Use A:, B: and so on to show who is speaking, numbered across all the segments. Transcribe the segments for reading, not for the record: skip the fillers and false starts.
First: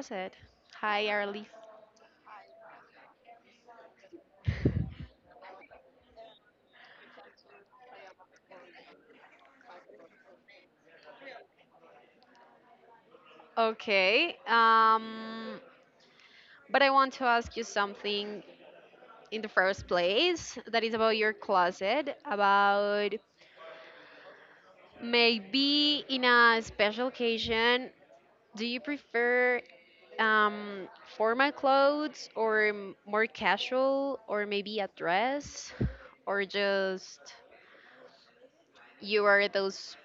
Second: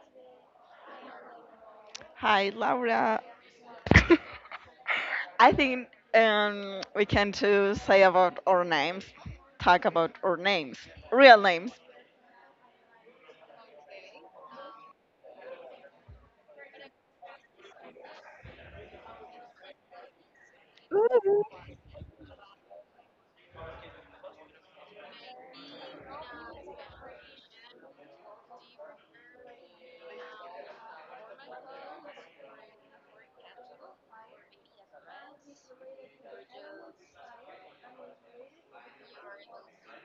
A: closet. Hi, Arlif.
B: Hi, Laura. I think we can too say about our names, talk about our names, real names.
A: Okay. But I want to ask you something in the first place that is about your
B: Woo.
A: closet. About maybe in a special occasion, do you prefer um, formal clothes or more casual or maybe a dress or just you are those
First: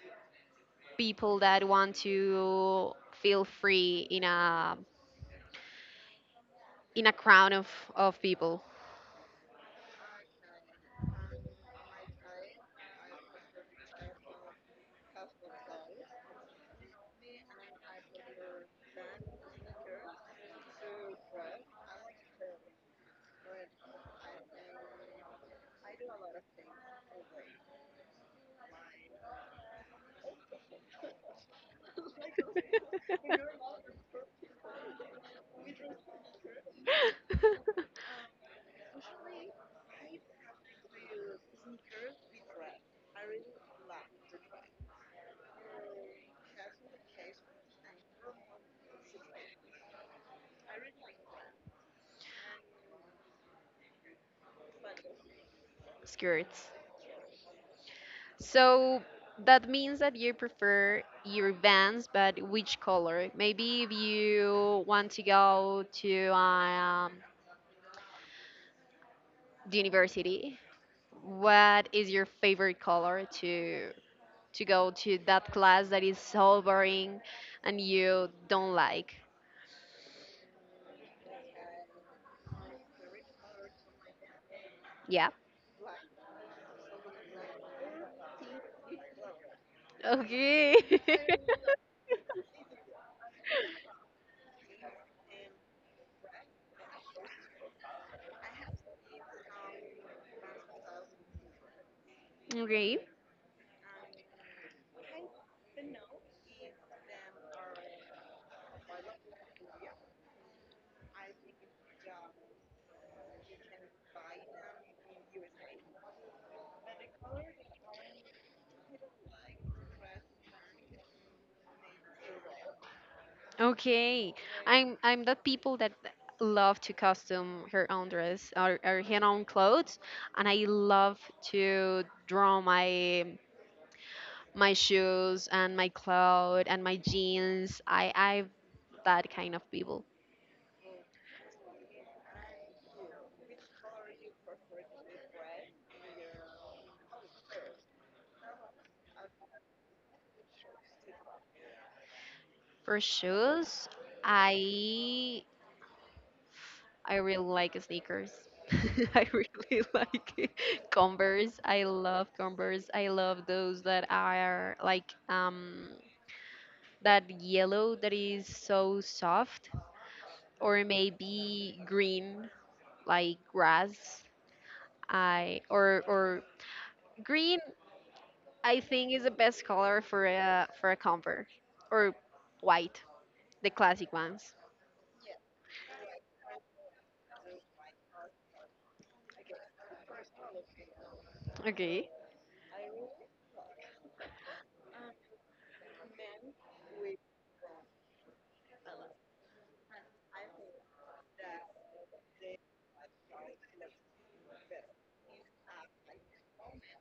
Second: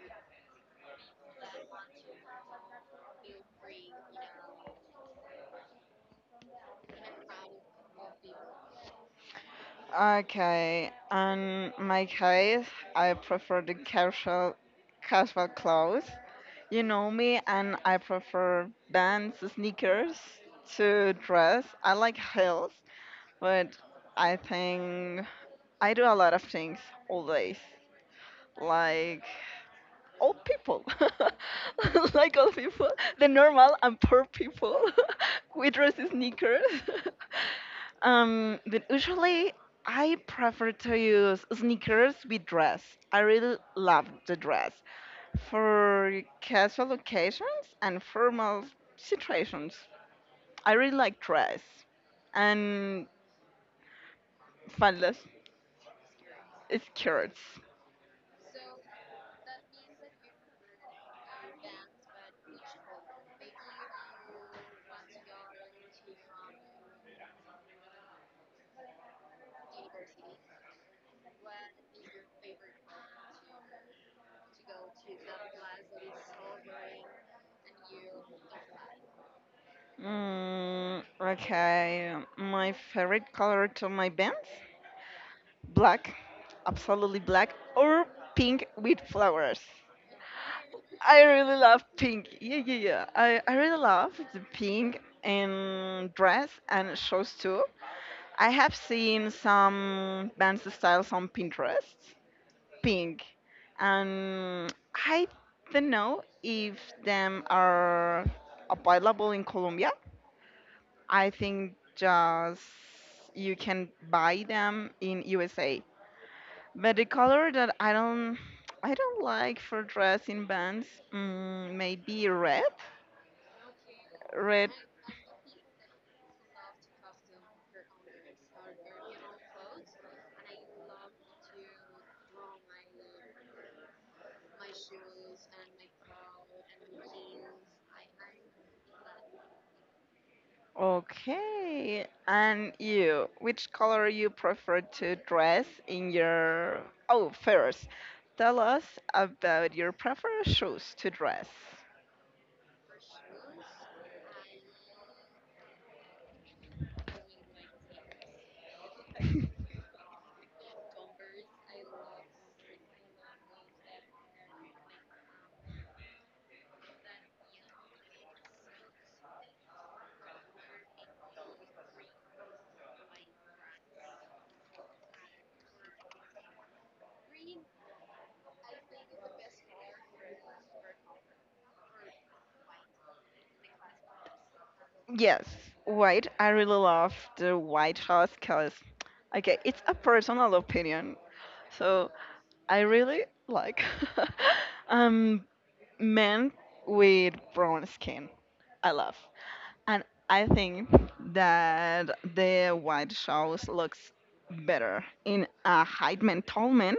A: people that want to feel free in a crowd of people.
B: Okay, in my case, I prefer the casual, casual clothes. You know me, and I prefer bands, sneakers to dress. I like heels, but I think I do a lot of things always, like. Old people, like old people, the normal and poor people. We dress in sneakers. But usually, I prefer to use sneakers with dress. I really love the dress for casual occasions and formal situations. I really like dress and faldas,
A: Skirts.
B: skirts.
A: So that means that you prefer your Vans, but which color? Maybe if you want to go to the university, what is your favorite color to go to that class that is so boring and you don't like?
B: Okay, my favorite color to my bands?
A: Yeah.
B: Black, absolutely black, or pink with flowers.
A: Okay.
B: I really love pink. Yeah, yeah, yeah. I really love the pink and dress and shoes too. I have seen some dance styles on Pinterest,
A: Okay.
B: pink, and I don't know if them are available in Colombia. I think just you can buy them in USA. But the color that I don't like for dressing bands, maybe red.
A: Okay.
B: Red.
A: I'm that people that love to custom her own dress or her own clothes and I love to draw my my shoes and my clothes and my jeans. I'm that kind of people.
B: Okay. And you, which color you prefer to dress in your Oh, first, tell us about your preferred shoes to dress.
A: For shoes, I I really like sneakers. I really like Converse. I love Converse. I love those that are like that yellow that is so soft or maybe green like grass. I or Green, I think, is the best color for a Converse or white, the classic ones.
B: Yes, white. I really love the white shoes because, okay, it's a personal opinion.
A: Okay.
B: So I really like. um, Men with brown skin. I love. And I think that the white shows looks better in a height man tall man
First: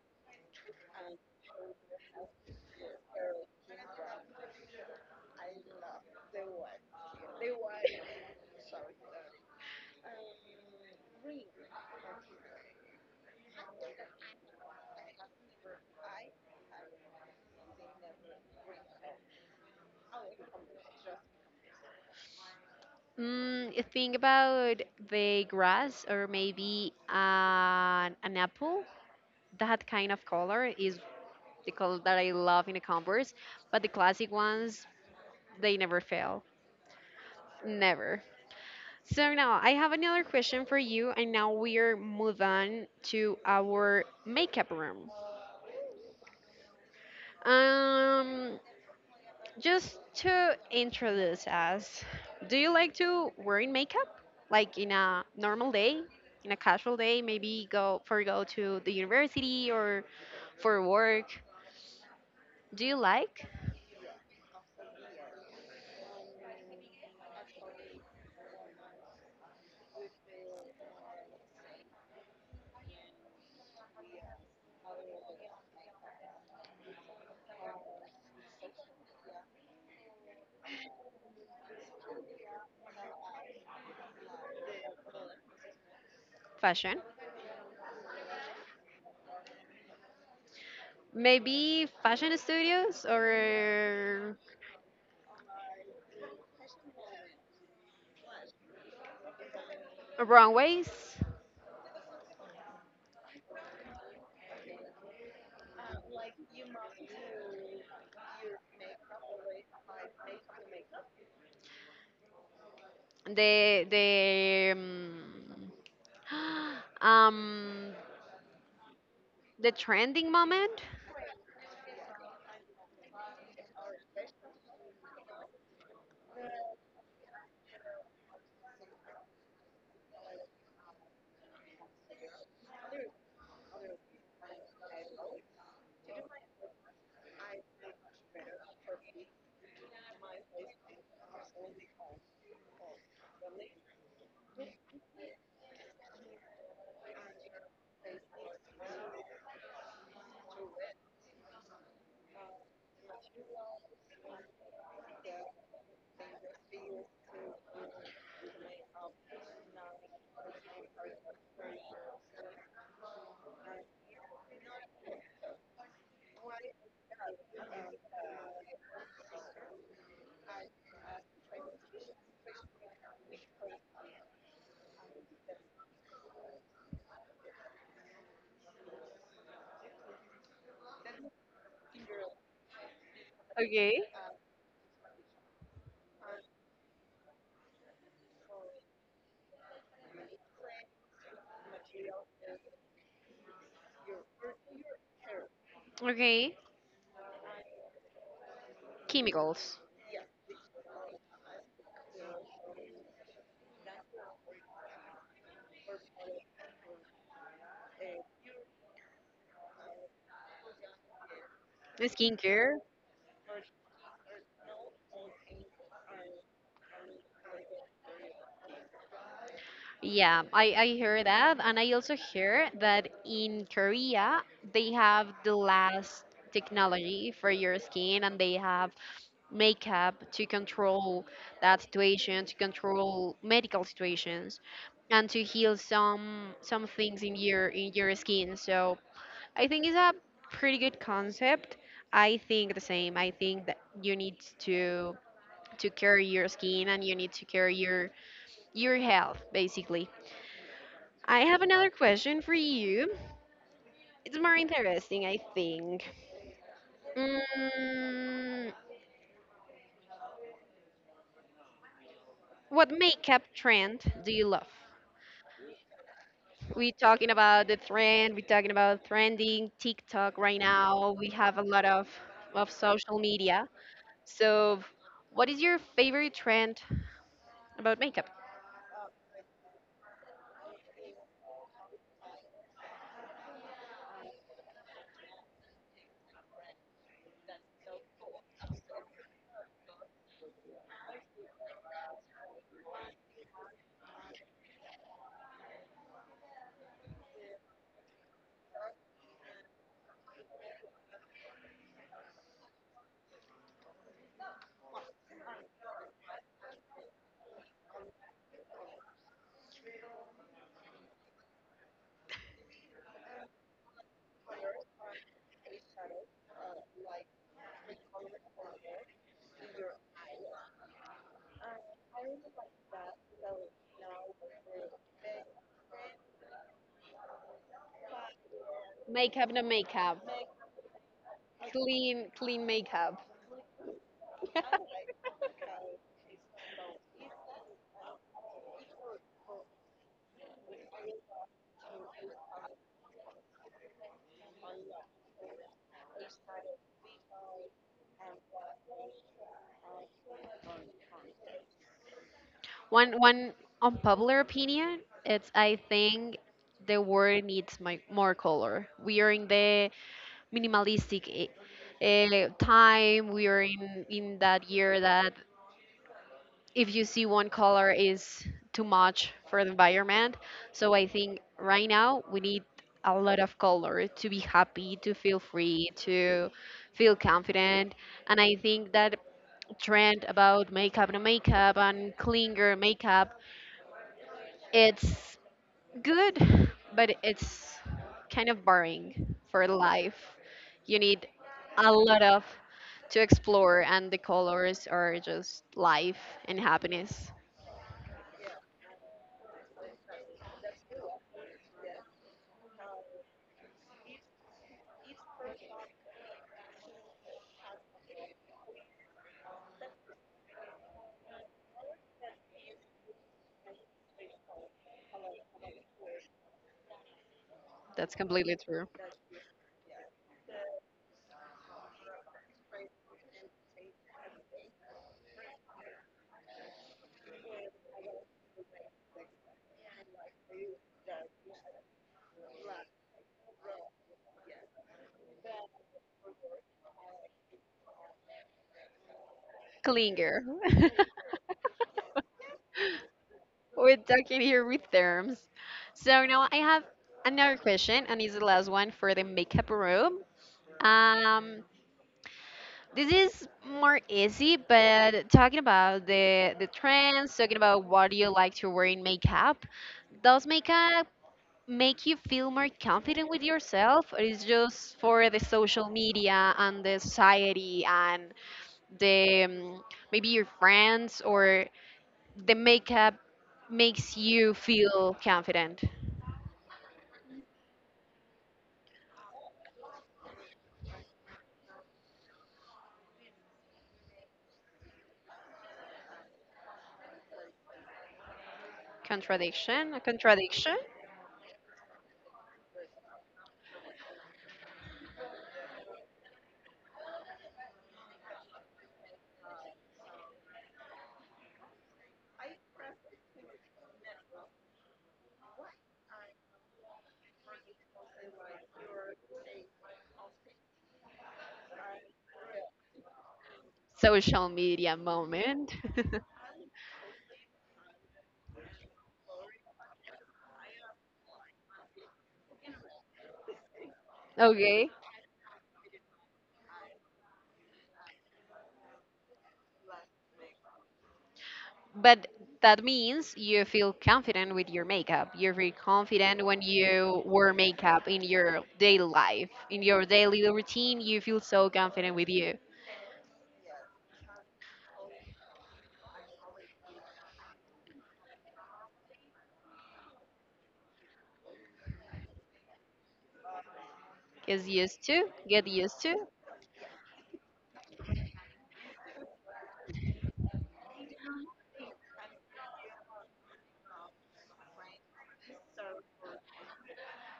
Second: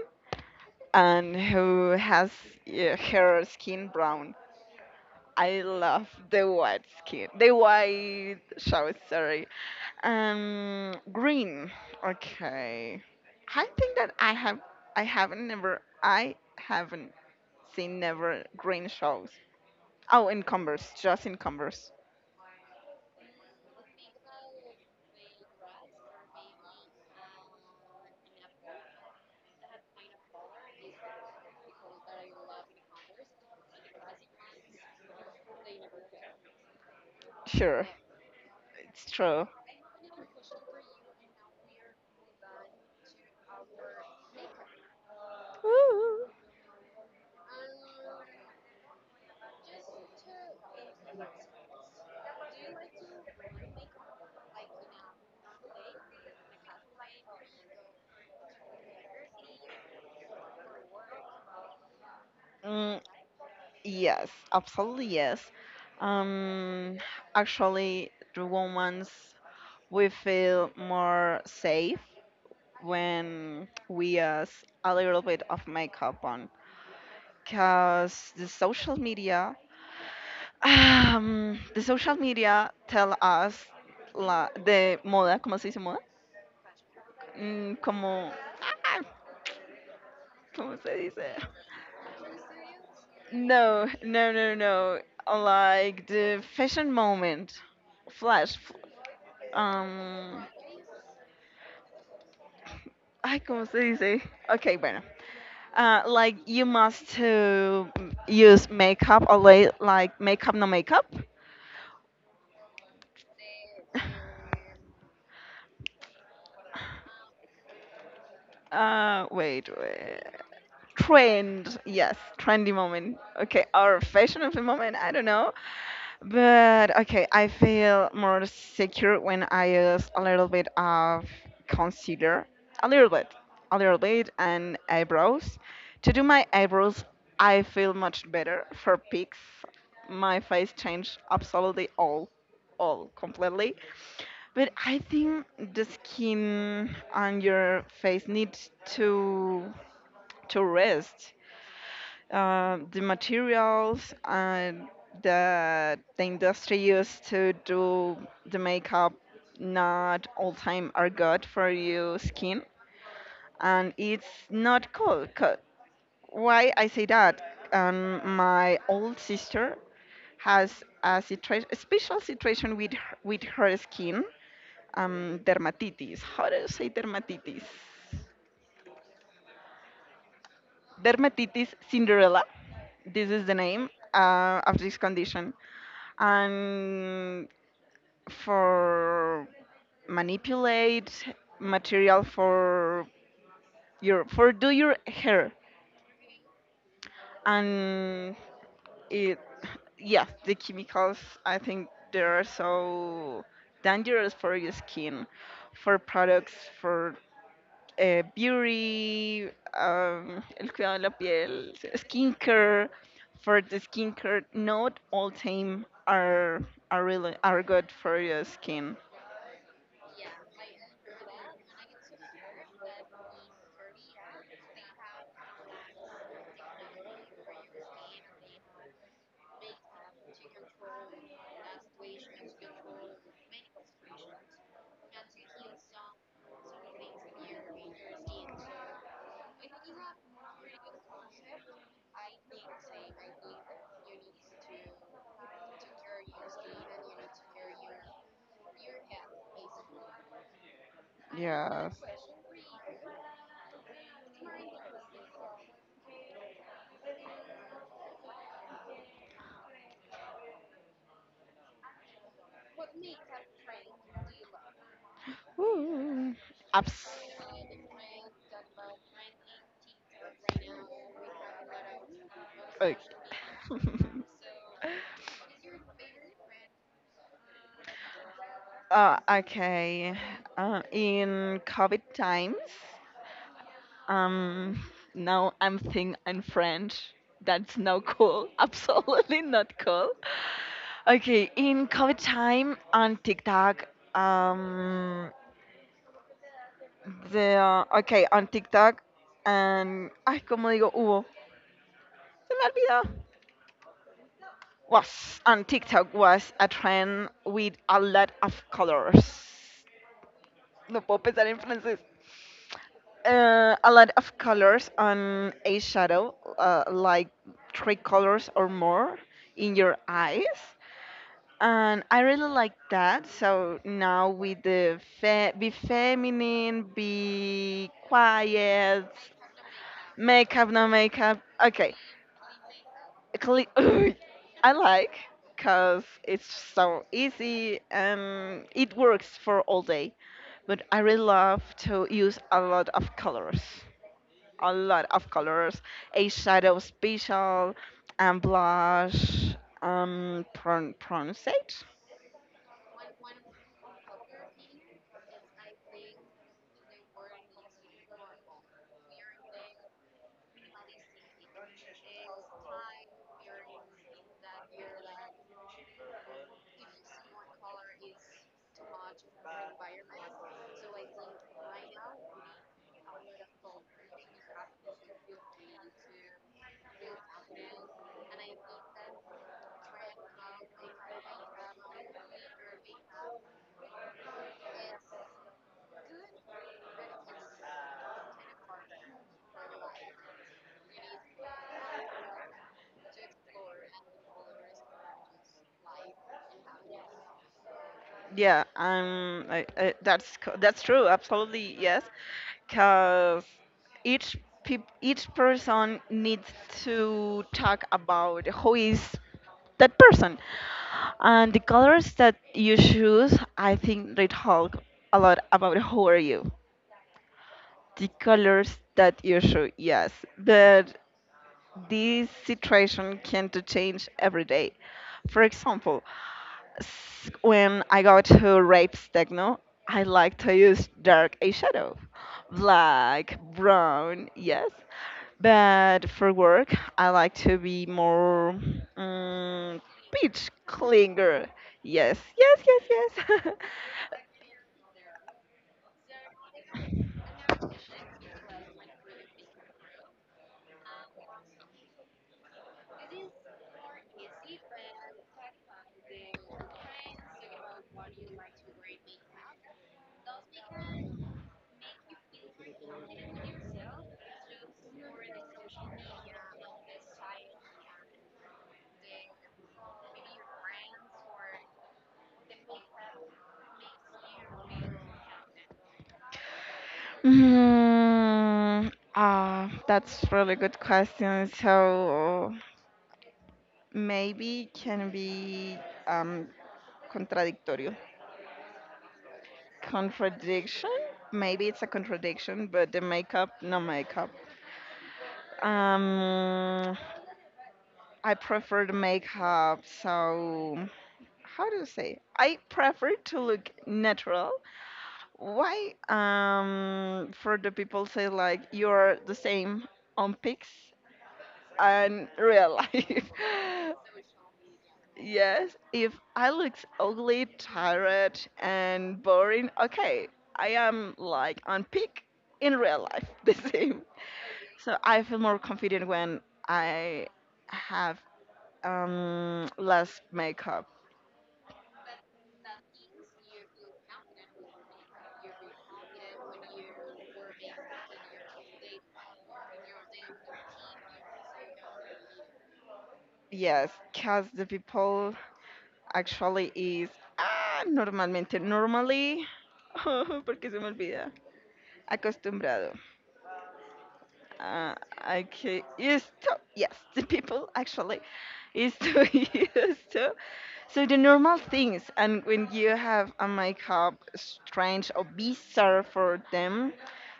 B: and who has her skin brown. I love the white skin, the white shows, sorry. Green. Okay. I think that I have, I haven't never, I haven't seen never green shows. Oh, in Converse, just in Converse.
A: Think about the grass or maybe an apple. That kind of color is the color that I love in the Converse, but the classic ones, they never fail.
B: Sure,
A: Never.
B: it's
A: So
B: true.
A: now I have another question for you, and now we're move on to our makeup room.
B: Ooh.
A: Um, Just to introduce us, do you like to wear in makeup? Like in a normal day, in a casual day, maybe go to the university or for work. Do you
B: Mm,
A: like
B: yes, absolutely yes. Um, Actually, the women's we feel more safe when we use a little bit of makeup on, cause the social media tell us la de moda, ¿cómo se dice moda?
A: fashion?
B: Mm, como, ah, ¿cómo se dice?
A: Maybe fashion studios
B: No, no,
A: or
B: no, no. Like the fashion moment. Flash. Um.
A: runways.
B: Ay, ¿cómo se dice? Okay, bueno. Like you must to use makeup or like makeup, no makeup.
A: The um
B: Wait,
A: the
B: wait.
A: trending moment.
B: Trend. Yes, trendy moment. Okay, or fashion of the moment. I don't know. But okay, I feel more secure when I use a little bit of concealer, a little bit, a little bit, and eyebrows. To do my eyebrows, I feel much better for pics. My face changed absolutely all completely. But I think the skin on your face needs to to rest the materials and that the industry used to do the makeup not all time are good for your skin and it's not cool 'cause- why I say that my old sister has a, a special situation with her skin, dermatitis, how do you say dermatitis, dermatitis cinderella, this is the name
A: Okay.
B: of this condition and for manipulate material for your for do your hair
A: Okay,
B: and it
A: chemicals,
B: yeah the chemicals I think they are so dangerous for your skin for products for beauty, el cuidado de la piel
A: skincare.
B: skincare for the skincare not all time are really are good for your skin.
A: Yeah, I hear that. And I also hear that in Korea, they have the last technology for your skin and they have makeup to control that situation, to control medical situations and to heal some things in your skin. So I think it's a pretty good concept. I think the same. I think that you need to care your skin and you need to care your health basically. I have another
B: Yes.
A: question for you. It's more interesting, I think. Mm, what makeup trend do you love?
B: Ooh.
A: We
B: Abs.
A: talking about the trend. We talking about trending TikTok right now. We have a lot of
B: Okay.
A: social media. So, what is your favorite trend about makeup?
B: Okay. In COVID times, um, now I'm thinking in French. That's no cool. Absolutely not cool. Okay, in COVID time on TikTok, um, De, ah, ok, on TikTok. And, ay, como digo, hubo. Se me olvidó. Was on TikTok was a trend with a lot of colors. No puedo pensar en francés. A lot of colors on a shadow, like three colors or more in your eyes. And I really like that. So now with the be feminine, be quiet,
A: Makeup, no makeup.
B: makeup, no makeup. Okay.
A: Clean, clean makeup.
B: Cle- I like because it's so easy and it works for all day. But I really love to use a lot of colors. A lot of colors. A shadow special and blush. Pronunciate?
A: One unpopular opinion, it's I think the world needs more color. We are in the minimalistic time. We are in that year that if you see one color is too much for the environment. So I think right now we need a lot of color to be happy, to feel free, to feel confident. And I think that trend about makeup and makeup and clinger makeup it's good, but it's kind of boring for life. You need a lot of to explore, and the colors are just life and happiness.
B: Yeah, I, that's that's true. Absolutely, yes. Because each each person needs to talk about who is that person, and the colors that you choose. I think they talk a lot about who are you, the
A: That's completely
B: colors
A: true.
B: that you choose. Yes, but this situation can to change every day. For example, when I go to rapes techno, I like to use dark eyeshadow, black, brown, yes. But for work, I like to be more mm
A: Klinger.
B: peach clinger. Yes, yes, yes, yes.
A: We're talking here with terms. So now I have another question, and it's the last one for the makeup room. Um, This is more easy, but talking about the trends, talking about what do you like to wear in makeup, does makeup make you feel more confident with yourself, or is just for the social media and the society and the maybe your friends or the makeup makes you feel confident?
B: Ah, that's really good question. So, maybe can be um, contradictorio.
A: Contradiction, a contradiction.
B: Contradiction? Maybe it's a contradiction, but the makeup, no makeup. Um, I prefer the makeup, so how do you say? I prefer to look natural. Why? For the people say like you're the same on pics and real life.
A: Social media
B: Yes,
A: moment.
B: if I look ugly, tired, and boring, okay, I am like on peak in real life, the same.
A: Okay.
B: So I feel more confident when I have less makeup.
A: But that means you feel confident with your makeup. You feel confident when you wear makeup in your daily life, in your daily routine. You feel so confident with you.
B: Yes, because the people actually is ah, normalmente, normally, porque se me olvida, acostumbrado.
A: Get
B: Uh,
A: used to, get
B: okay,
A: used to.
B: used to, yes, the people actually used to used to. So the normal things, and when you have a makeup strange or bizarre for them,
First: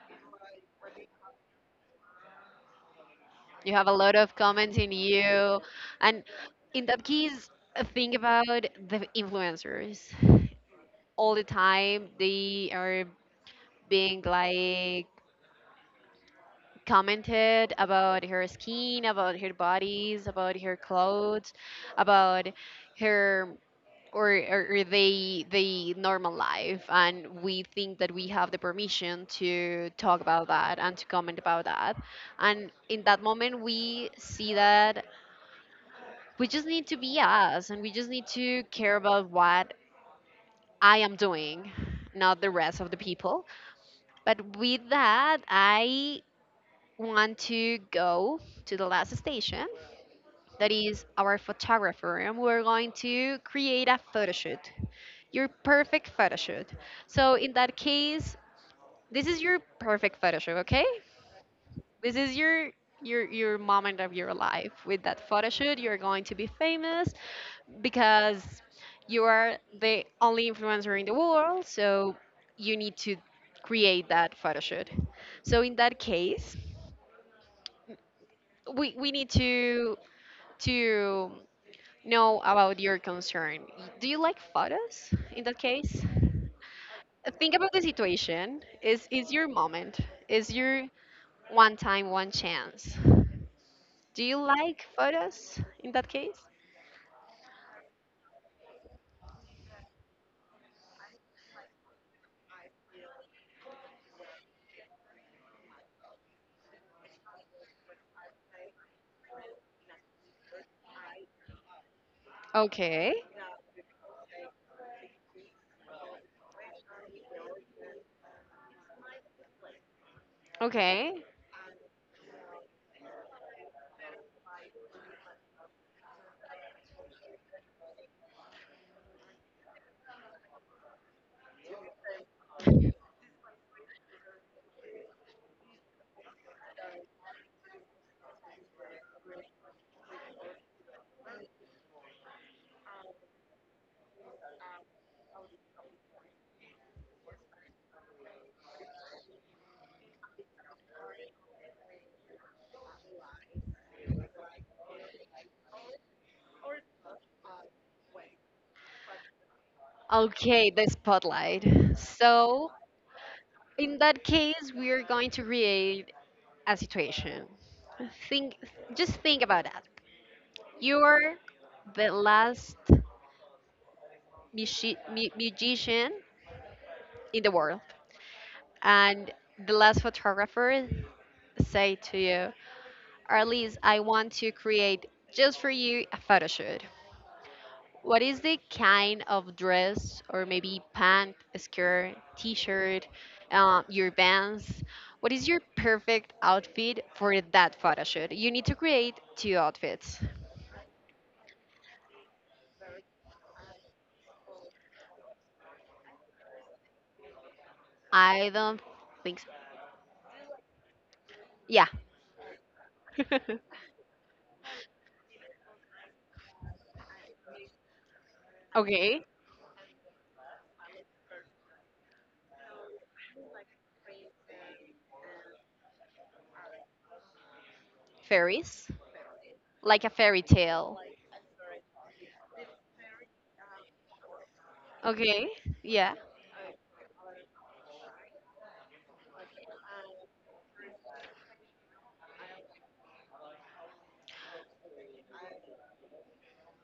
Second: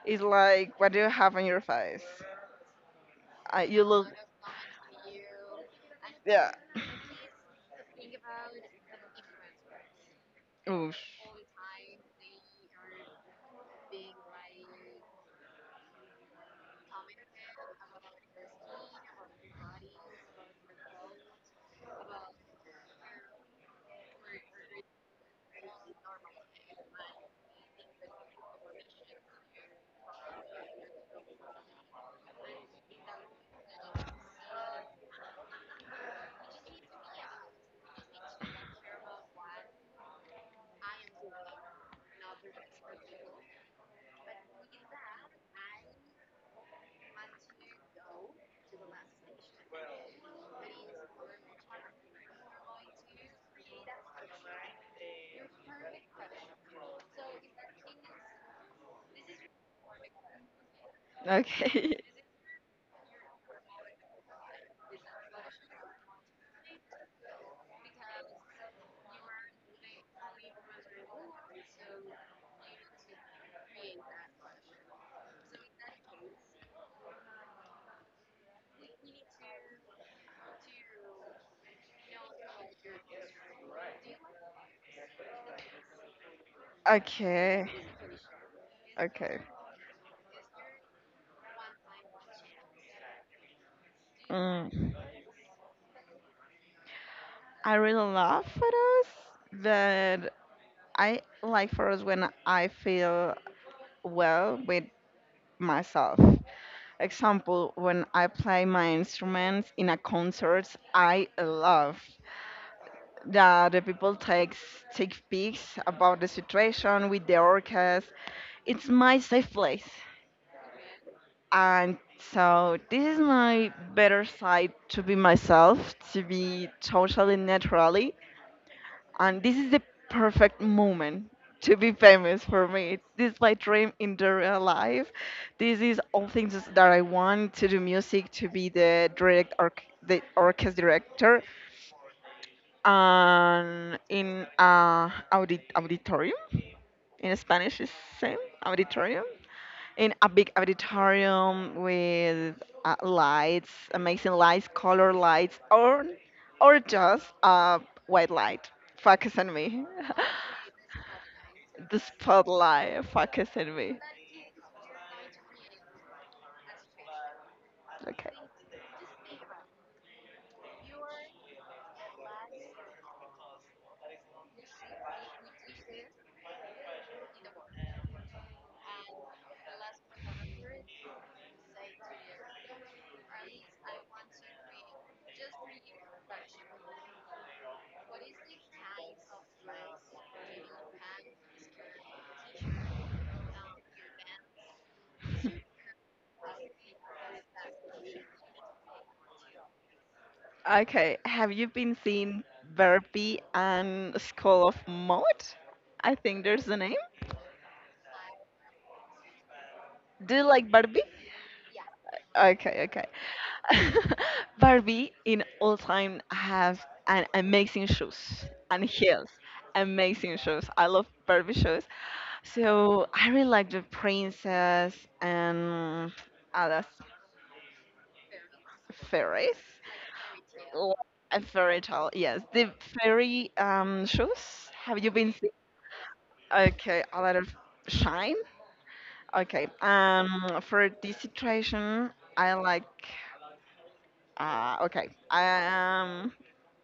B: is like what do you have on your face?
A: You
B: You
A: have a
B: look,
A: lot of comments in you, and
B: yeah.
A: in that case, think about the influencers.
B: Oof.
A: All the time, they are being like commented about her skin, about her bodies, about her clothes, about her or they normal life, and we think that we have the permission to talk about that and to comment about that, and in that moment we see that we just need to be us and we just need to care about what I am doing, not the rest of the people. But with that, I want to go to the last station, that is our photographer, and we're going to create a photo shoot, your perfect photo shoot. So in that case, this is your perfect photo shoot, okay?
B: Okay.
A: This is your your moment of your life. With that photo shoot, you're going to be famous because you are the only influencer in the world, so you need to create that photo shoot. So in that case, we need to know about your concern. Do you like photos in that case? Think
B: Okay.
A: about the situation. Is
B: Okay.
A: your moment? Is your one time, one chance? Do you like
B: Mm.
A: photos in that case?
B: I really love photos, but I like for us when I feel well with myself. Example, when I play my instruments in a concert, I love
A: Okay.
B: that the people takes take pics about the situation with the orchestra. It's my safe place,
A: Okay.
B: and so this is my better side to be myself, to be totally naturally. And this is the perfect moment to be famous for me. This is my dream in the real life. This is all things that I want to do music, to be the direct the orchestra director, and in a auditorium. In Spanish is same auditorium. In a big auditorium with lights, amazing lights, color lights, or just a white light. Focus on me.
A: Okay, the spotlight.
B: the
A: So,
B: spotlight focusing me.
A: in that case, we are going to create a situation.
B: Okay.
A: Think just think about that. You're the last musician in the world, and the last photographer say to you, Arlise, I want to create just for you a photo shoot. What is the kind of dress or maybe pant, skirt, t-shirt, your bands? What is your perfect outfit for that photo shoot? You need to create two outfits.
B: Okay. Have you been seeing Barbie and School of Mode? I think there's the name.
A: I don't think so.
B: Do you like Barbie?
A: Yeah.
B: Okay, okay. Barbie in all time has an amazing shoes and
A: Okay.
B: heels. Amazing shoes. I love Barbie shoes. So I really like the princess and others.
A: Fairies.
B: Fairies.
A: Like a fairy
B: L-
A: tale.
B: A fairy tale. Yes, the fairy shoes. Have you been
A: Okay.
B: see?
A: Yeah.
B: Okay, a lot of shine. Okay. For this situation, I like. Okay. I.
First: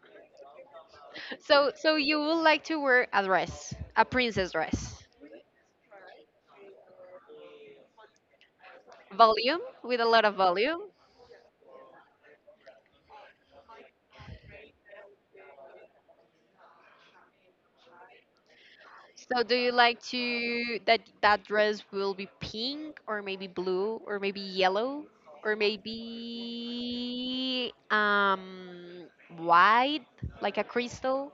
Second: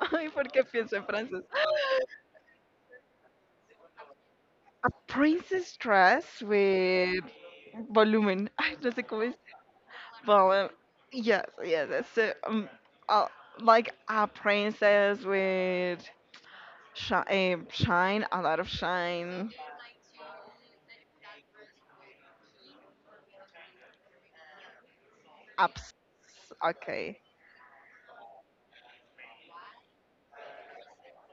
B: Ay, ¿por qué pienso en francés?
A: So, so you would like to wear a dress, a princess
B: A
A: dress,
B: princess dress with volumen. Ay, no sé cómo es.
A: volume with a lot of
B: Volume.
A: volume.
B: Yes, yes. It's, uh, like a princess with shine, shine, a lot of
A: So,
B: shine.
A: do you like to that that dress will be pink or maybe blue or maybe yellow or
B: Abs- okay,
A: maybe white, like a crystal,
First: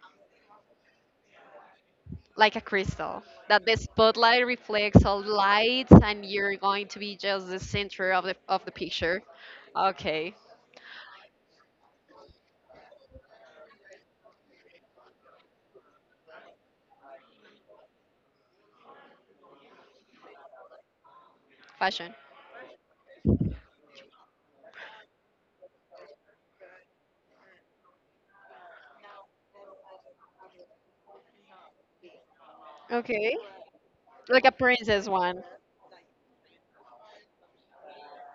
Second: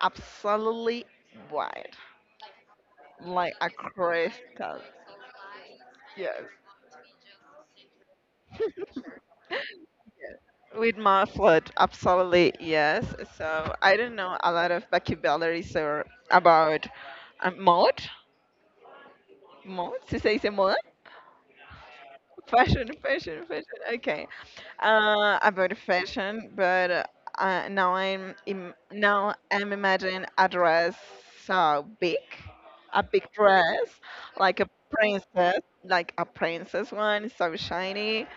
B: absolutely white,
A: like a crystal
B: like
A: that
B: a
A: the spotlight
B: crystal.
A: reflects all the lights and
B: Yes.
A: you're going to be just the center of the picture. Okay,
B: Yes. With my foot, absolutely yes. So I don't know a lot of vocabularies or about mode. Mode? Se dice moda?
A: fashion.
B: Fashion, fashion, fashion. Okay. About fashion, but now I'm imagining a dress so big, a big
A: Okay,
B: dress,
A: like a princess one.
B: like a princess one, so shiny,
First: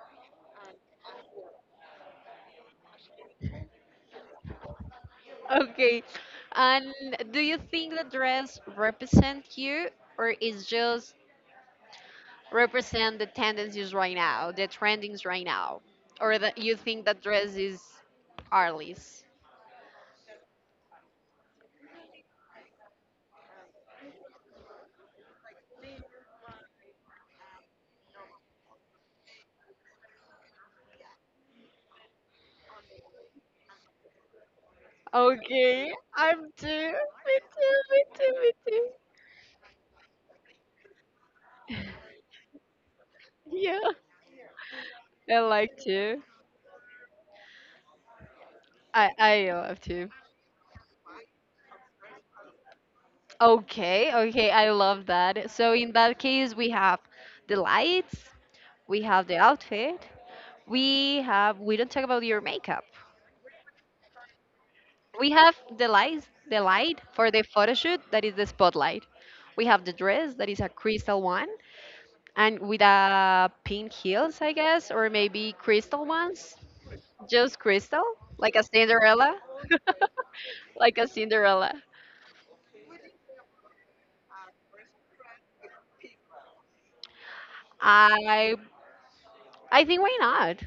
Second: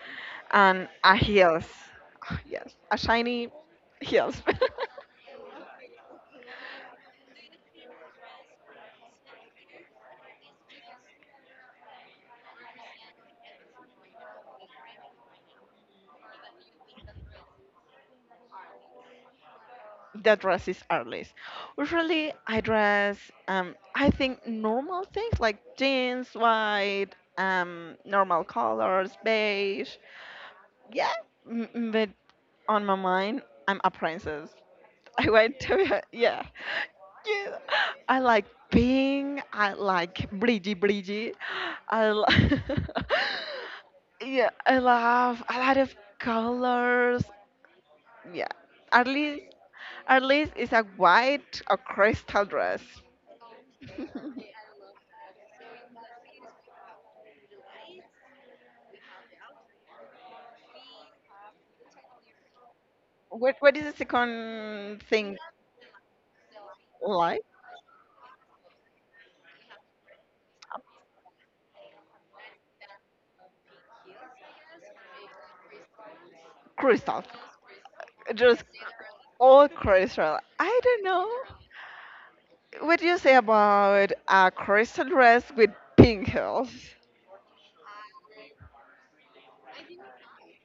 B: and a heels. Ah, yes, a shiny heels.
A: Okay. And do you think the dress represent you or is just represent the tendencies right now, the trendings right now? Or that you think that dress is Arliss?
B: The dress is artless. Usually, I dress, I think, normal things like jeans, white, normal colors, beige. Yeah, but on my mind, I'm a princess. I went to,
A: Okay,
B: a- yeah,
A: I'm too. Me
B: yeah.
A: too, me
B: I
A: too,
B: like
A: me too.
B: pink. I like bridgy, bridgy. I li-
A: Yeah.
B: yeah, I
A: I
B: love a lot
A: like
B: of
A: to.
B: colors. Yeah, at least
A: I love to.
B: at least it's a white or crystal dress.
A: Okay, okay, I love that. So in that case, we have the lights, we have the outfit, we have, we don't talk about your makeup.
B: What is the second
A: We
B: thing
A: have the lights, the light for the
B: like?
A: photo shoot that is the spotlight. We have the dress that is a crystal one and with a pink heels, I guess, or maybe crystal ones.
B: Crystal.
A: Just crystal, like a
B: Just
A: Cinderella,
B: all crystal. I
A: like
B: don't
A: a
B: know.
A: Cinderella.
B: What do you say about a crystal dress with pink heels?
A: I I think why not?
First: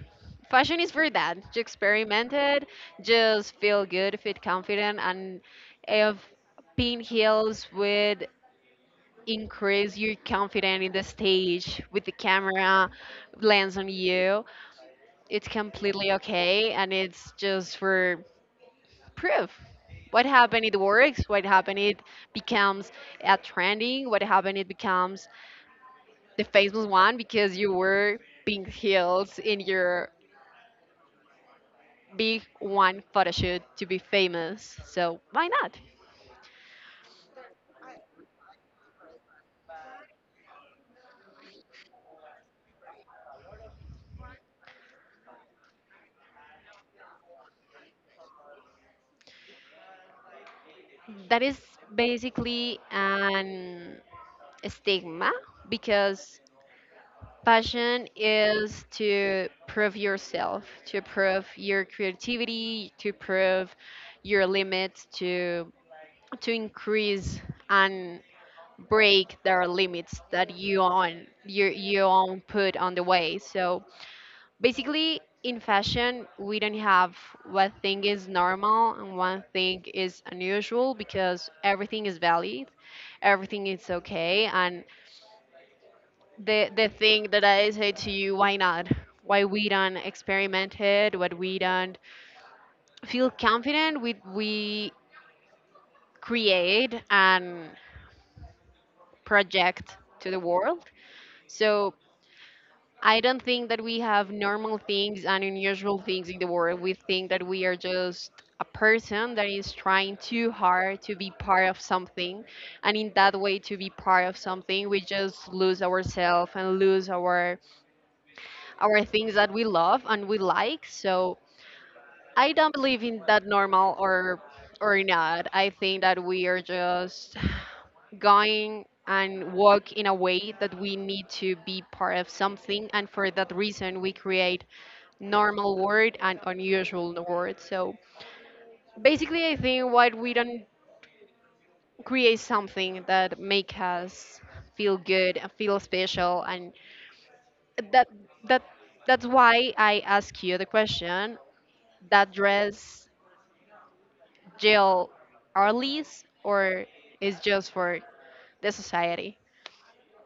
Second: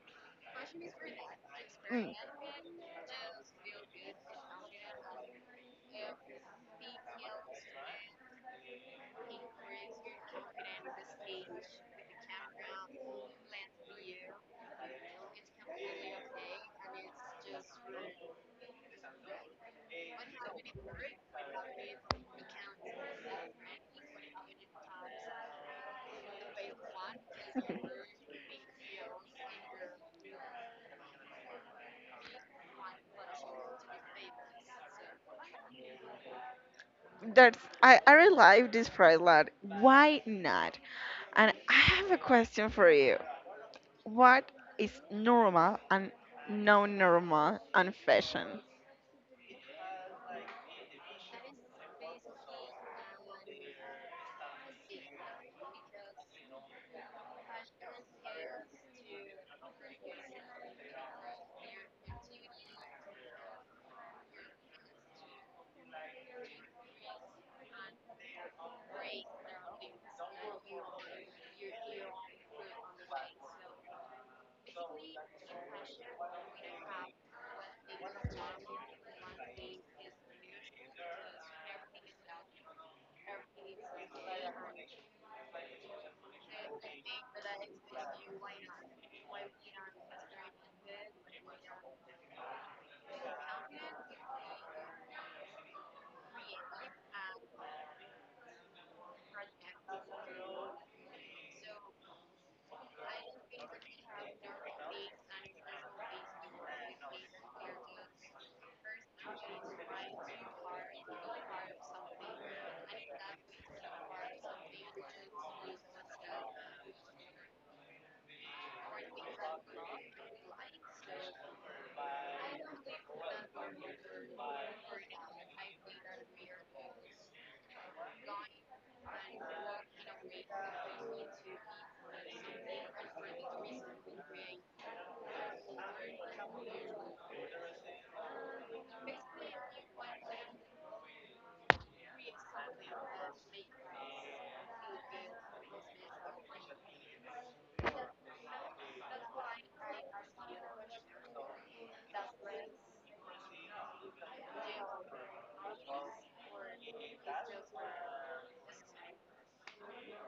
A: Fashion is for that. Just
B: Mm.
A: experiment it. Just feel good, feel confident, and if pink heels with increase your confidence in the stage with the camera lens on you. It's completely okay and it's just for proof. What happened it works, what happened it becomes a trending, what happened it becomes the famous one because you were pink heels in your big one photo shoot to be famous. So why not?
B: That's I really like this pride lot. Why not? And I have a question for you. What is normal and non-normal and fashion?
A: That is basically an stigma because passion is to prove yourself, to prove your creativity, to prove your limits, to increase and break their limits that you own put on the way. So basically in fashion we don't have what thing is normal and one thing is unusual, because everything is valid, everything is okay. And the thing that I say to you, why not? Why we don't experiment it? What we don't feel confident with? We create and project to the world. So I don't think that we have normal things and unusual things in the world. We think that we are just a person that is trying too hard to be part of something, and in that way to be part of something we just lose ourselves and lose our things that we love and we like. So I don't believe in that normal or not. I think that we are just going and walk in a way that we need to be part of something, and for that reason we create normal word and unusual word. So basically I think why we don't create something that make us feel good and feel special and that that that's why I ask you the question, that dress Jill Arliss or is just for the society?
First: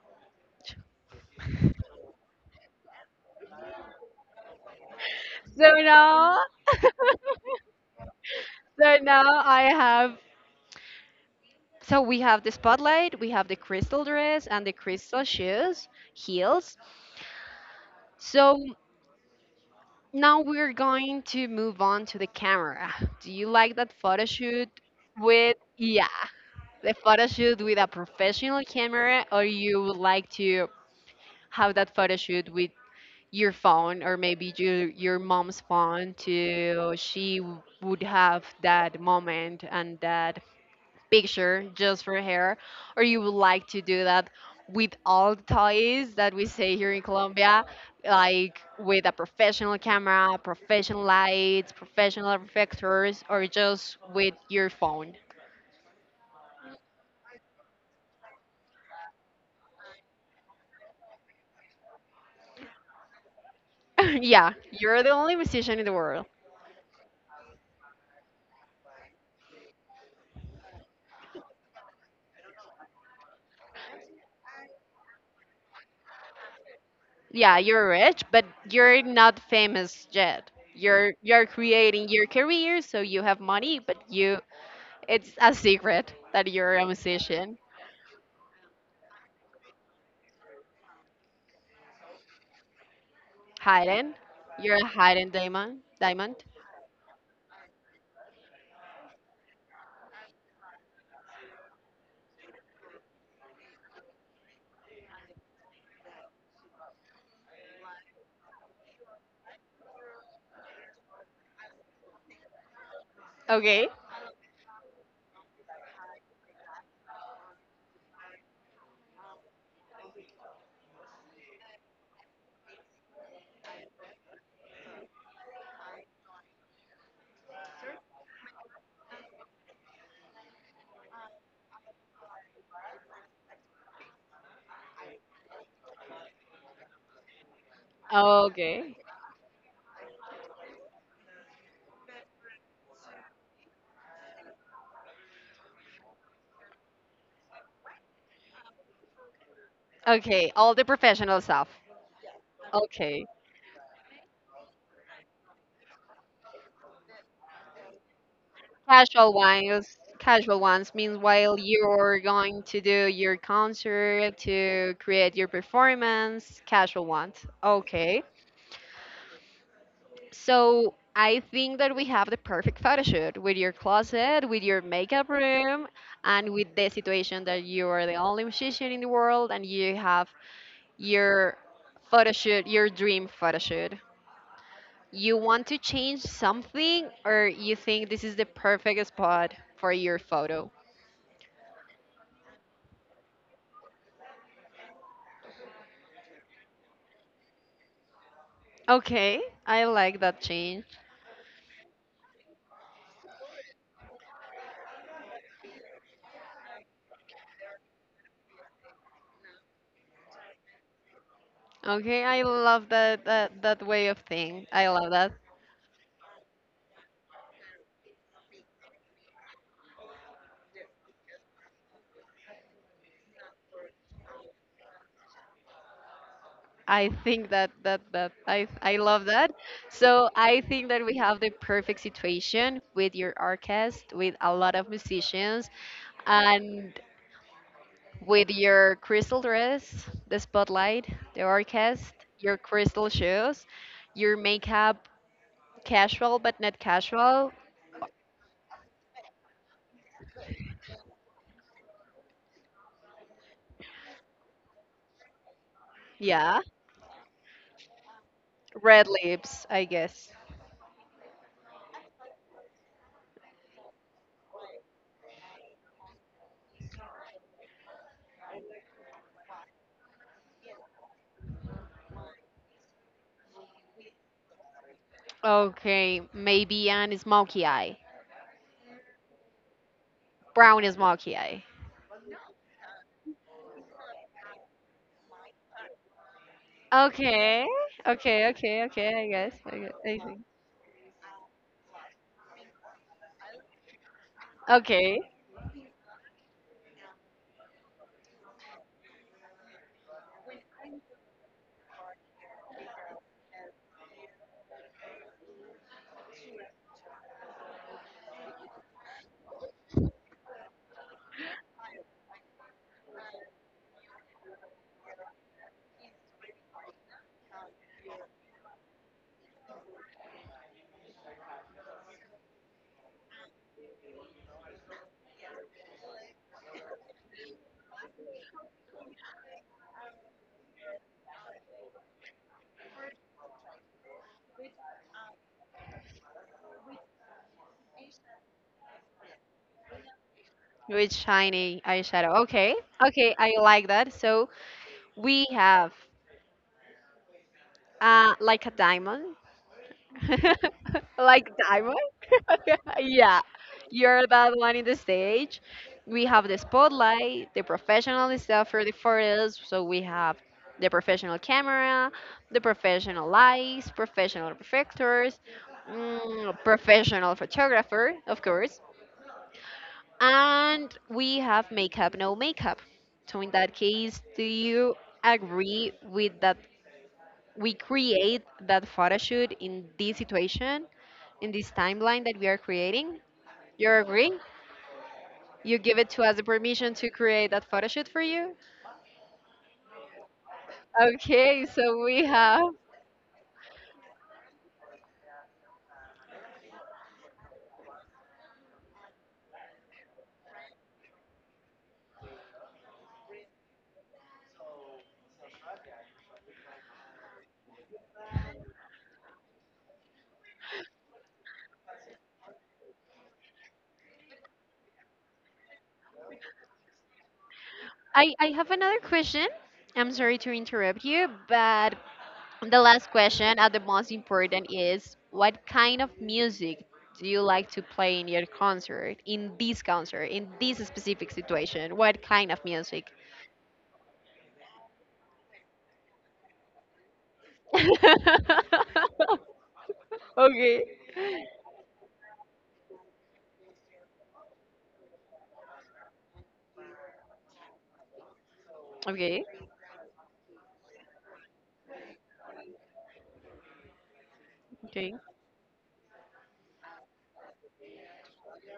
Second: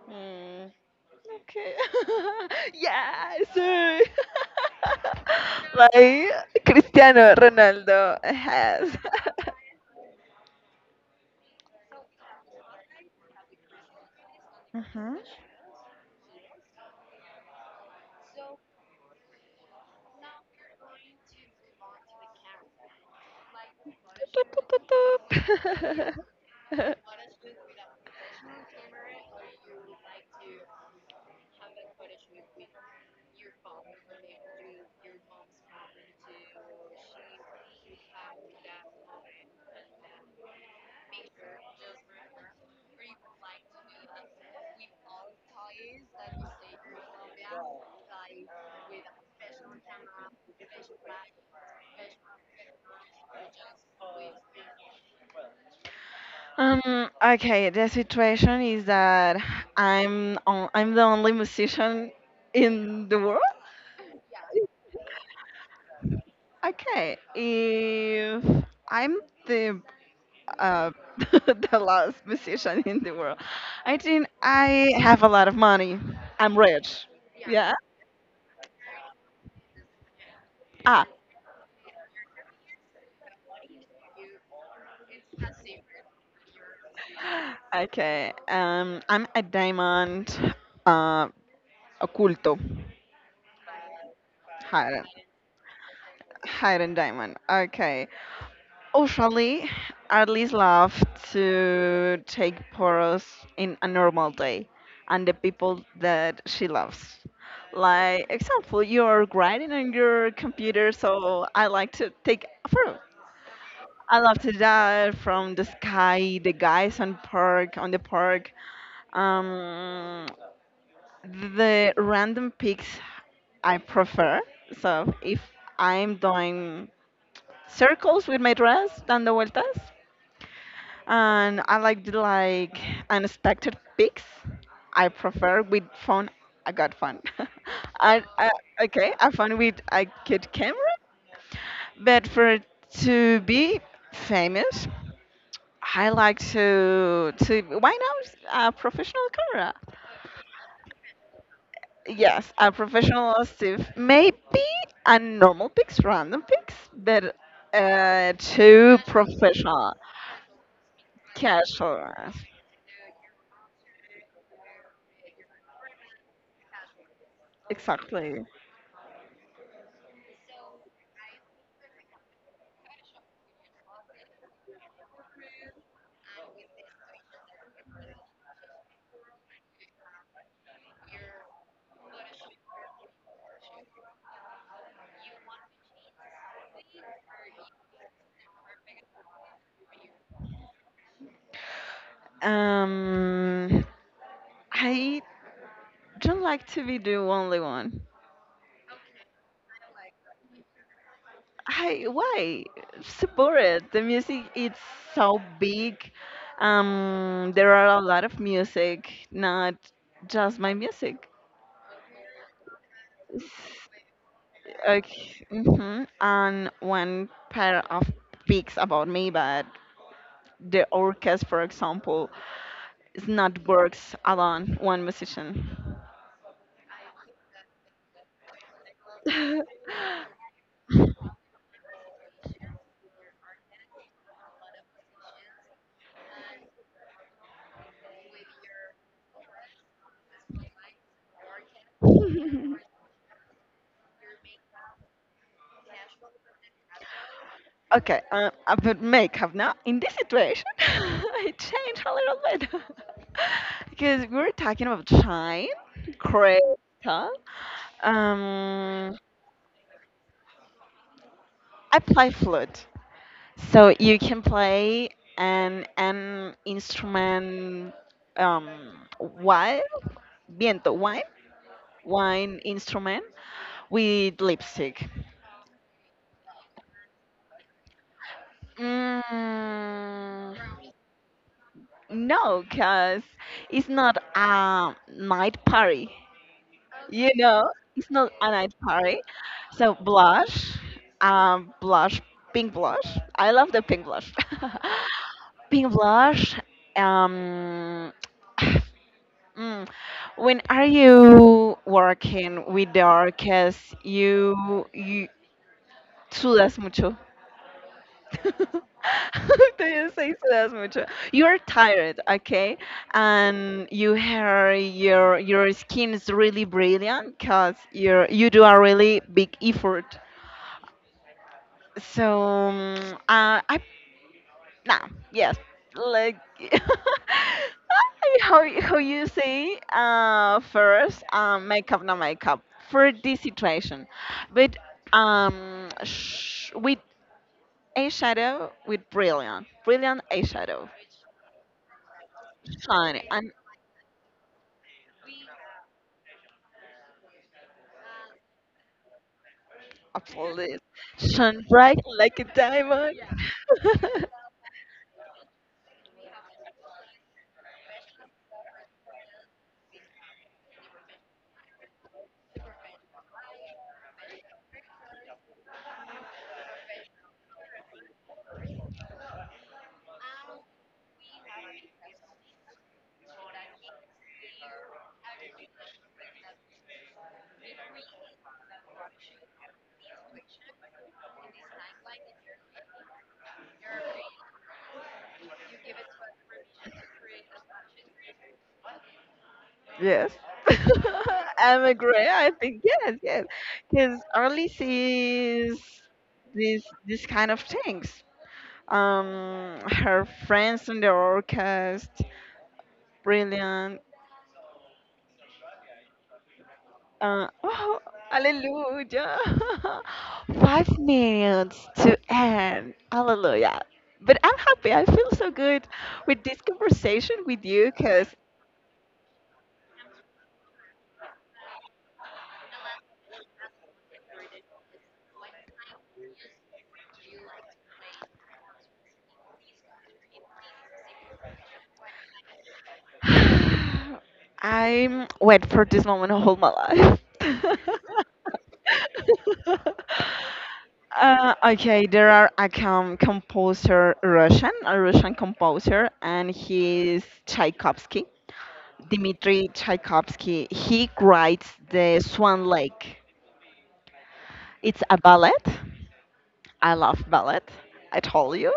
B: Hmm. Okay. yes.
A: So now,
B: like Cristiano Ronaldo has.
A: so now I have. So we have the spotlight, we have the crystal dress, and the crystal shoes, heels. So now we're going to move on to the camera. Do you
B: Uh-huh.
A: like that photo shoot with, yeah, the photo shoot with a professional camera, or you would like to have that photo shoot with your phone or maybe your mom's phone to would have that moment and that picture just for her, or you would like to do that with all the toys that we say here in Colombia, like with a professional camera, professional lights, professional reflectors, or just with your phone?
B: Okay, the situation is that I'm the only musician in the world.
A: Yeah, you're the only musician in the world.
B: Okay, if I'm the uh, the last musician in the world, I think I have a lot of money. I'm rich.
A: Yeah,
B: Yeah.
A: you're rich, but you're not famous yet.
B: Ah.
A: You're creating your career, so you have money, but you, it's a secret that you're a musician.
B: Okay. I'm a diamond, uh, occulto,
A: Hidden. You're a
B: hidden,
A: hidden diamond. Diamond.
B: hidden diamond. Okay. Usually, at least love to take photos in a normal day and the people that she loves. Like, example, you're grinding on your computer, so I like to take a photo.
A: Okay,
B: I love to that from the sky, the guys on park, on the park, um, the random pics I prefer. So if I'm doing circles with my dress, dando vueltas, and I like the, like unexpected pics. I prefer with phone. I got fun. I
A: okay,
B: okay. I found with a good camera, but for to be famous, I like to why not a professional camera?
A: okay, all the professional stuff.
B: Yes, a
A: Okay,
B: professional Steve. Maybe a normal pics, random pics, but too
A: casual
B: professional,
A: ones. Casual ones means while
B: casual.
A: you're going to do your concert, to create your performance, casual ones. Okay.
B: Exactly.
A: So I think that we have the perfect photo shoot with your closet, with your makeup room, and with the situation that you are the only musician in the world and you have your photo shoot, your dream photo shoot. You want to change something, or you think this is the perfect spot for your photo?
B: Um, I don't like to be the only one.
A: Okay, I like that change.
B: I why support it? The music it's so big. There are a lot of music, not just my music.
A: Okay, I love that
B: S-
A: that, that way of thing. I love that.
B: Okay, hmm. And one pair of peaks about me, but the orchestra, for example, is not works alone, one musician.
A: I think that that I love that. So I think that we have the perfect situation with your orchestra, with a lot of musicians, and with your crystal dress, the spotlight, the orchestra, your crystal shoes, your makeup, casual but not casual.
B: Okay, about makeup now. In this situation, I changed a little bit because we are talking about shine, cream,
A: Yeah.
B: huh?
A: Red
B: Um,
A: lips, I guess.
B: I play flute, so you can play an instrument, um, while viento, wine, wine instrument with lipstick.
A: Okay, maybe an smoky eye.
B: Mm,
A: Brown smoky eye.
B: no, because it's not a night party. You
A: Okay,
B: know, it's not
A: okay,
B: a night
A: okay, okay,
B: party.
A: I guess. I
B: So
A: guess.
B: blush, blush, pink blush. I love the pink blush.
A: Okay,
B: Pink blush. Um, mm, when are you working with the orcas? You sudas mucho. Te se das mucho. You are tired, okay? And you hair your skin is really brilliant because you do a really big effort. So mm, I nah yes like how you say first makeup no makeup for this situation, but with eyeshadow with brilliant eyeshadow.
A: with shiny eyeshadow. Okay,
B: Shine
A: okay,
B: and
A: I like that. So we have like a diamond,
B: absolute
A: like
B: shine
A: diamond.
B: bright like a diamond.
A: Yeah, you're that one in the stage. We have the spotlight, the professional stuff for the photos. So we have the professional camera, the professional lights, professional reflectors, mm, professional photographer, of course. And we have makeup, no makeup. So in that case, do you agree with that we create that photo shoot in this situation, in this timeline that we are creating? You agree? You give it to us the permission to create that photo shoot for you?
B: Yes.
A: Okay,
B: I'm a
A: so we
B: gray, I
A: have,
B: think yes, yes. Because Arlie sees these kind of things. Her friends in the orchestra, brilliant. Oh, hallelujah! 5 minutes to end. Hallelujah. But I'm happy. I feel so good with this conversation with you because
A: I have another question. I'm sorry to interrupt you, but the last question, and the most important, is what kind of music do you like to play in your concert, in this specific situation? What kind of music?
B: I wait for this moment all my life.
A: Okay.
B: Okay, there are a composer, Russian, a Russian composer, and he's Tchaikovsky,
A: Okay.
B: Dmitri Tchaikovsky. He writes the Swan Lake. It's
A: Okay.
B: a ballet. I love ballet. I told you.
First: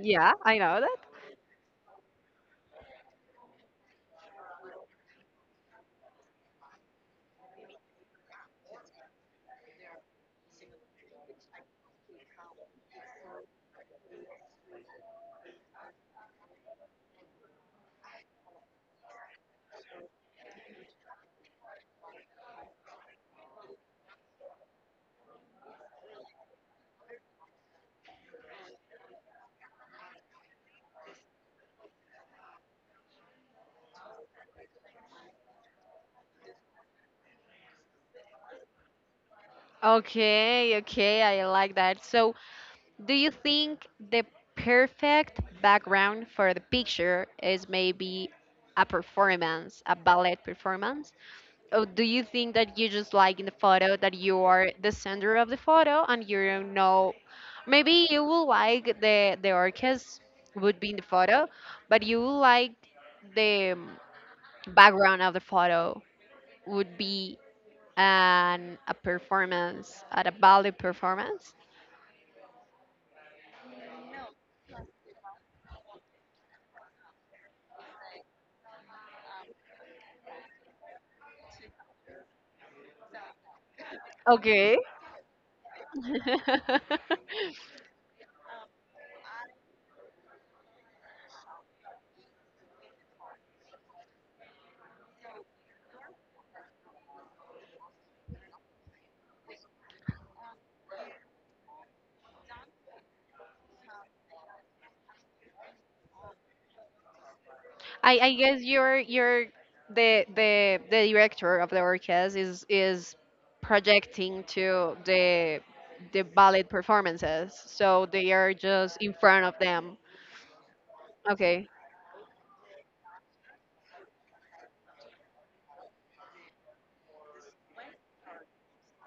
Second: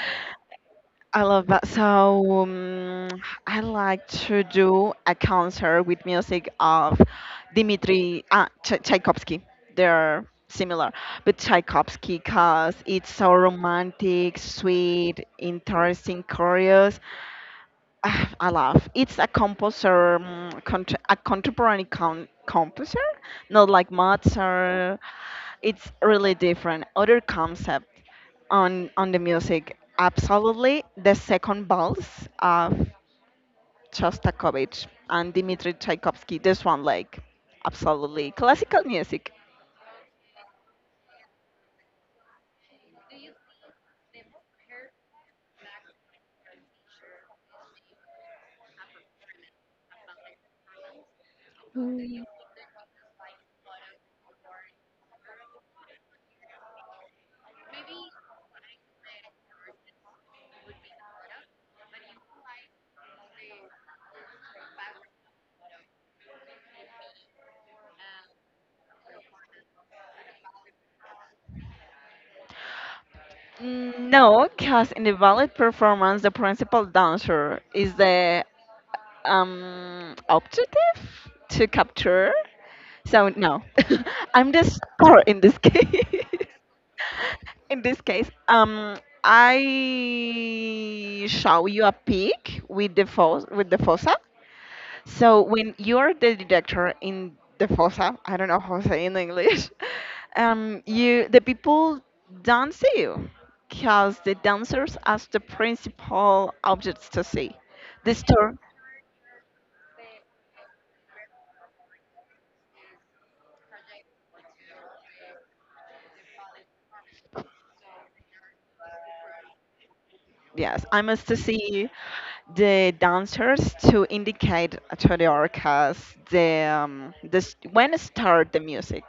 A: Yeah, I know that.
B: I love that. So I like to do a concert with music of Dmitri Tchaikovsky. They're similar, but Tchaikovsky because it's so romantic, sweet, interesting, curious. Ah, I love. It's a composer, a contemporary composer, not like Mozart. It's really different, other concept on the music, absolutely. The second balls of Shostakovich and Dmitri Tchaikovsky, this one, like, absolutely classical music.
A: Okay, okay, I like that. So, do you think the perfect background for the picture is maybe a performance, a ballet performance? Oh, do you think that you just like in the photo that you are the center of the photo and you don't know? Maybe you will like the orchestra would be in the photo, but you will like the background of the photo would be an a performance at a ballet performance.
B: Mm, no, because in the ballet performance the principal dancer is the objective to capture. So no, I'm the
A: Okay.
B: star in this case. In this case, I show you a pic with the with the fossa. So when you're the director in the fossa, I don't know how to say in English, you the people don't see you because the dancers as the principal objects to see. The
A: I
B: star.
A: guess your the director of the orchestra is projecting to the ballet performances, so they are just in front of them.
B: Yes, I must
A: Okay.
B: see the dancers to indicate to the orcas the when start the music.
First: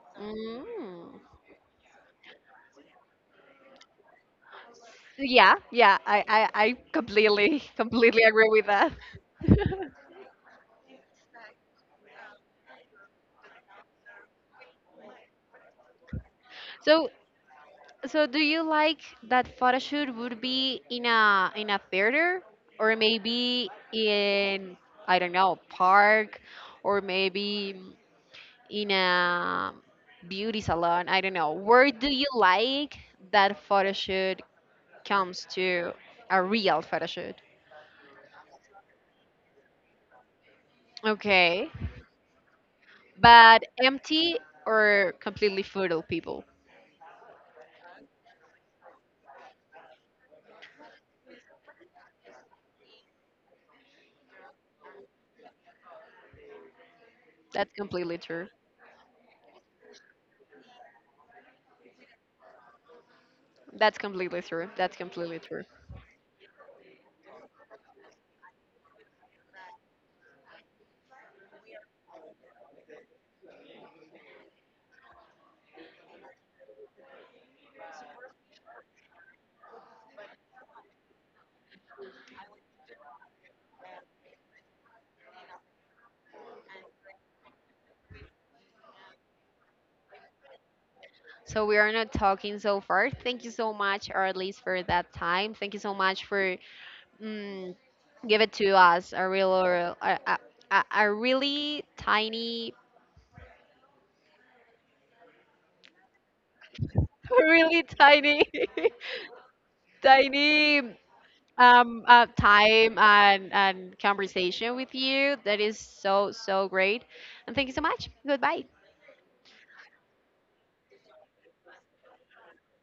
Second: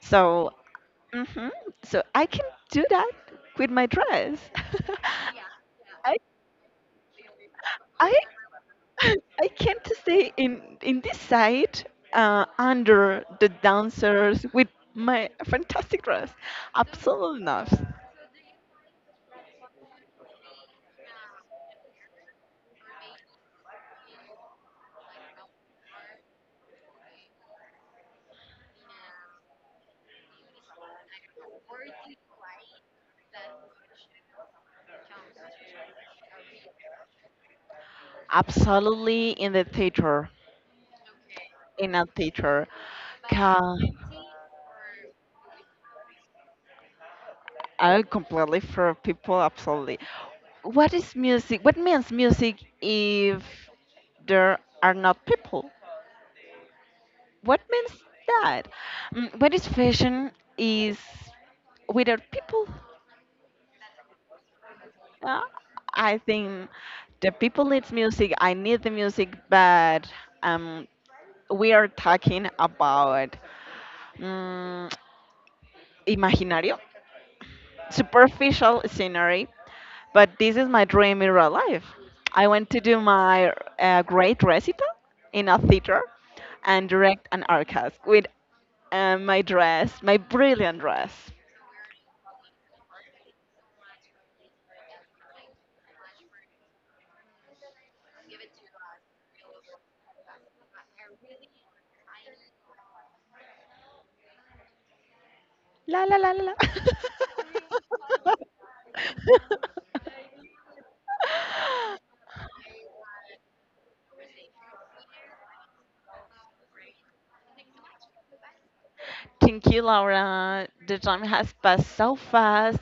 B: So,
A: Mm.
B: mhm, so I can do that with my dress.
A: Yeah, yeah,
B: I
A: I completely
B: I
A: completely agree with that.
B: I came to stay in this side under the dancers with my fantastic dress.
A: So
B: Absolutely not.
A: so do you like that photo shoot would be in a theater, or maybe in, I don't know, park, or maybe in a beauty salon. I don't know. Where do you like that photo shoot comes to a real photo shoot?
B: Absolutely in the theater.
A: Okay.
B: In a theater,
A: But
B: Ca-
A: empty or completely full people?
B: I completely for people, absolutely. What is music? What means music if there are not people? What
A: That's
B: means
A: completely true.
B: that? Mm, what is fashion is without people?
A: That's completely true. That's completely
B: Uh,
A: true.
B: I think the people needs music. I need the music, but um, we are talking about um, imaginario, superficial scenery, but this is my dream in real life. I want to do my great recital in a theater and direct an orchestra with my dress, my brilliant dress.
A: So we are not talking so far. Thank you so much, or at least for that time. Thank you so much for, mm, give it to us a real, a really tiny,
B: La la la la la.
A: really tiny, I need time and conversation with you. That is so so great. And thank you so much. Goodbye.
B: Thank you, Laura. The time has passed so fast,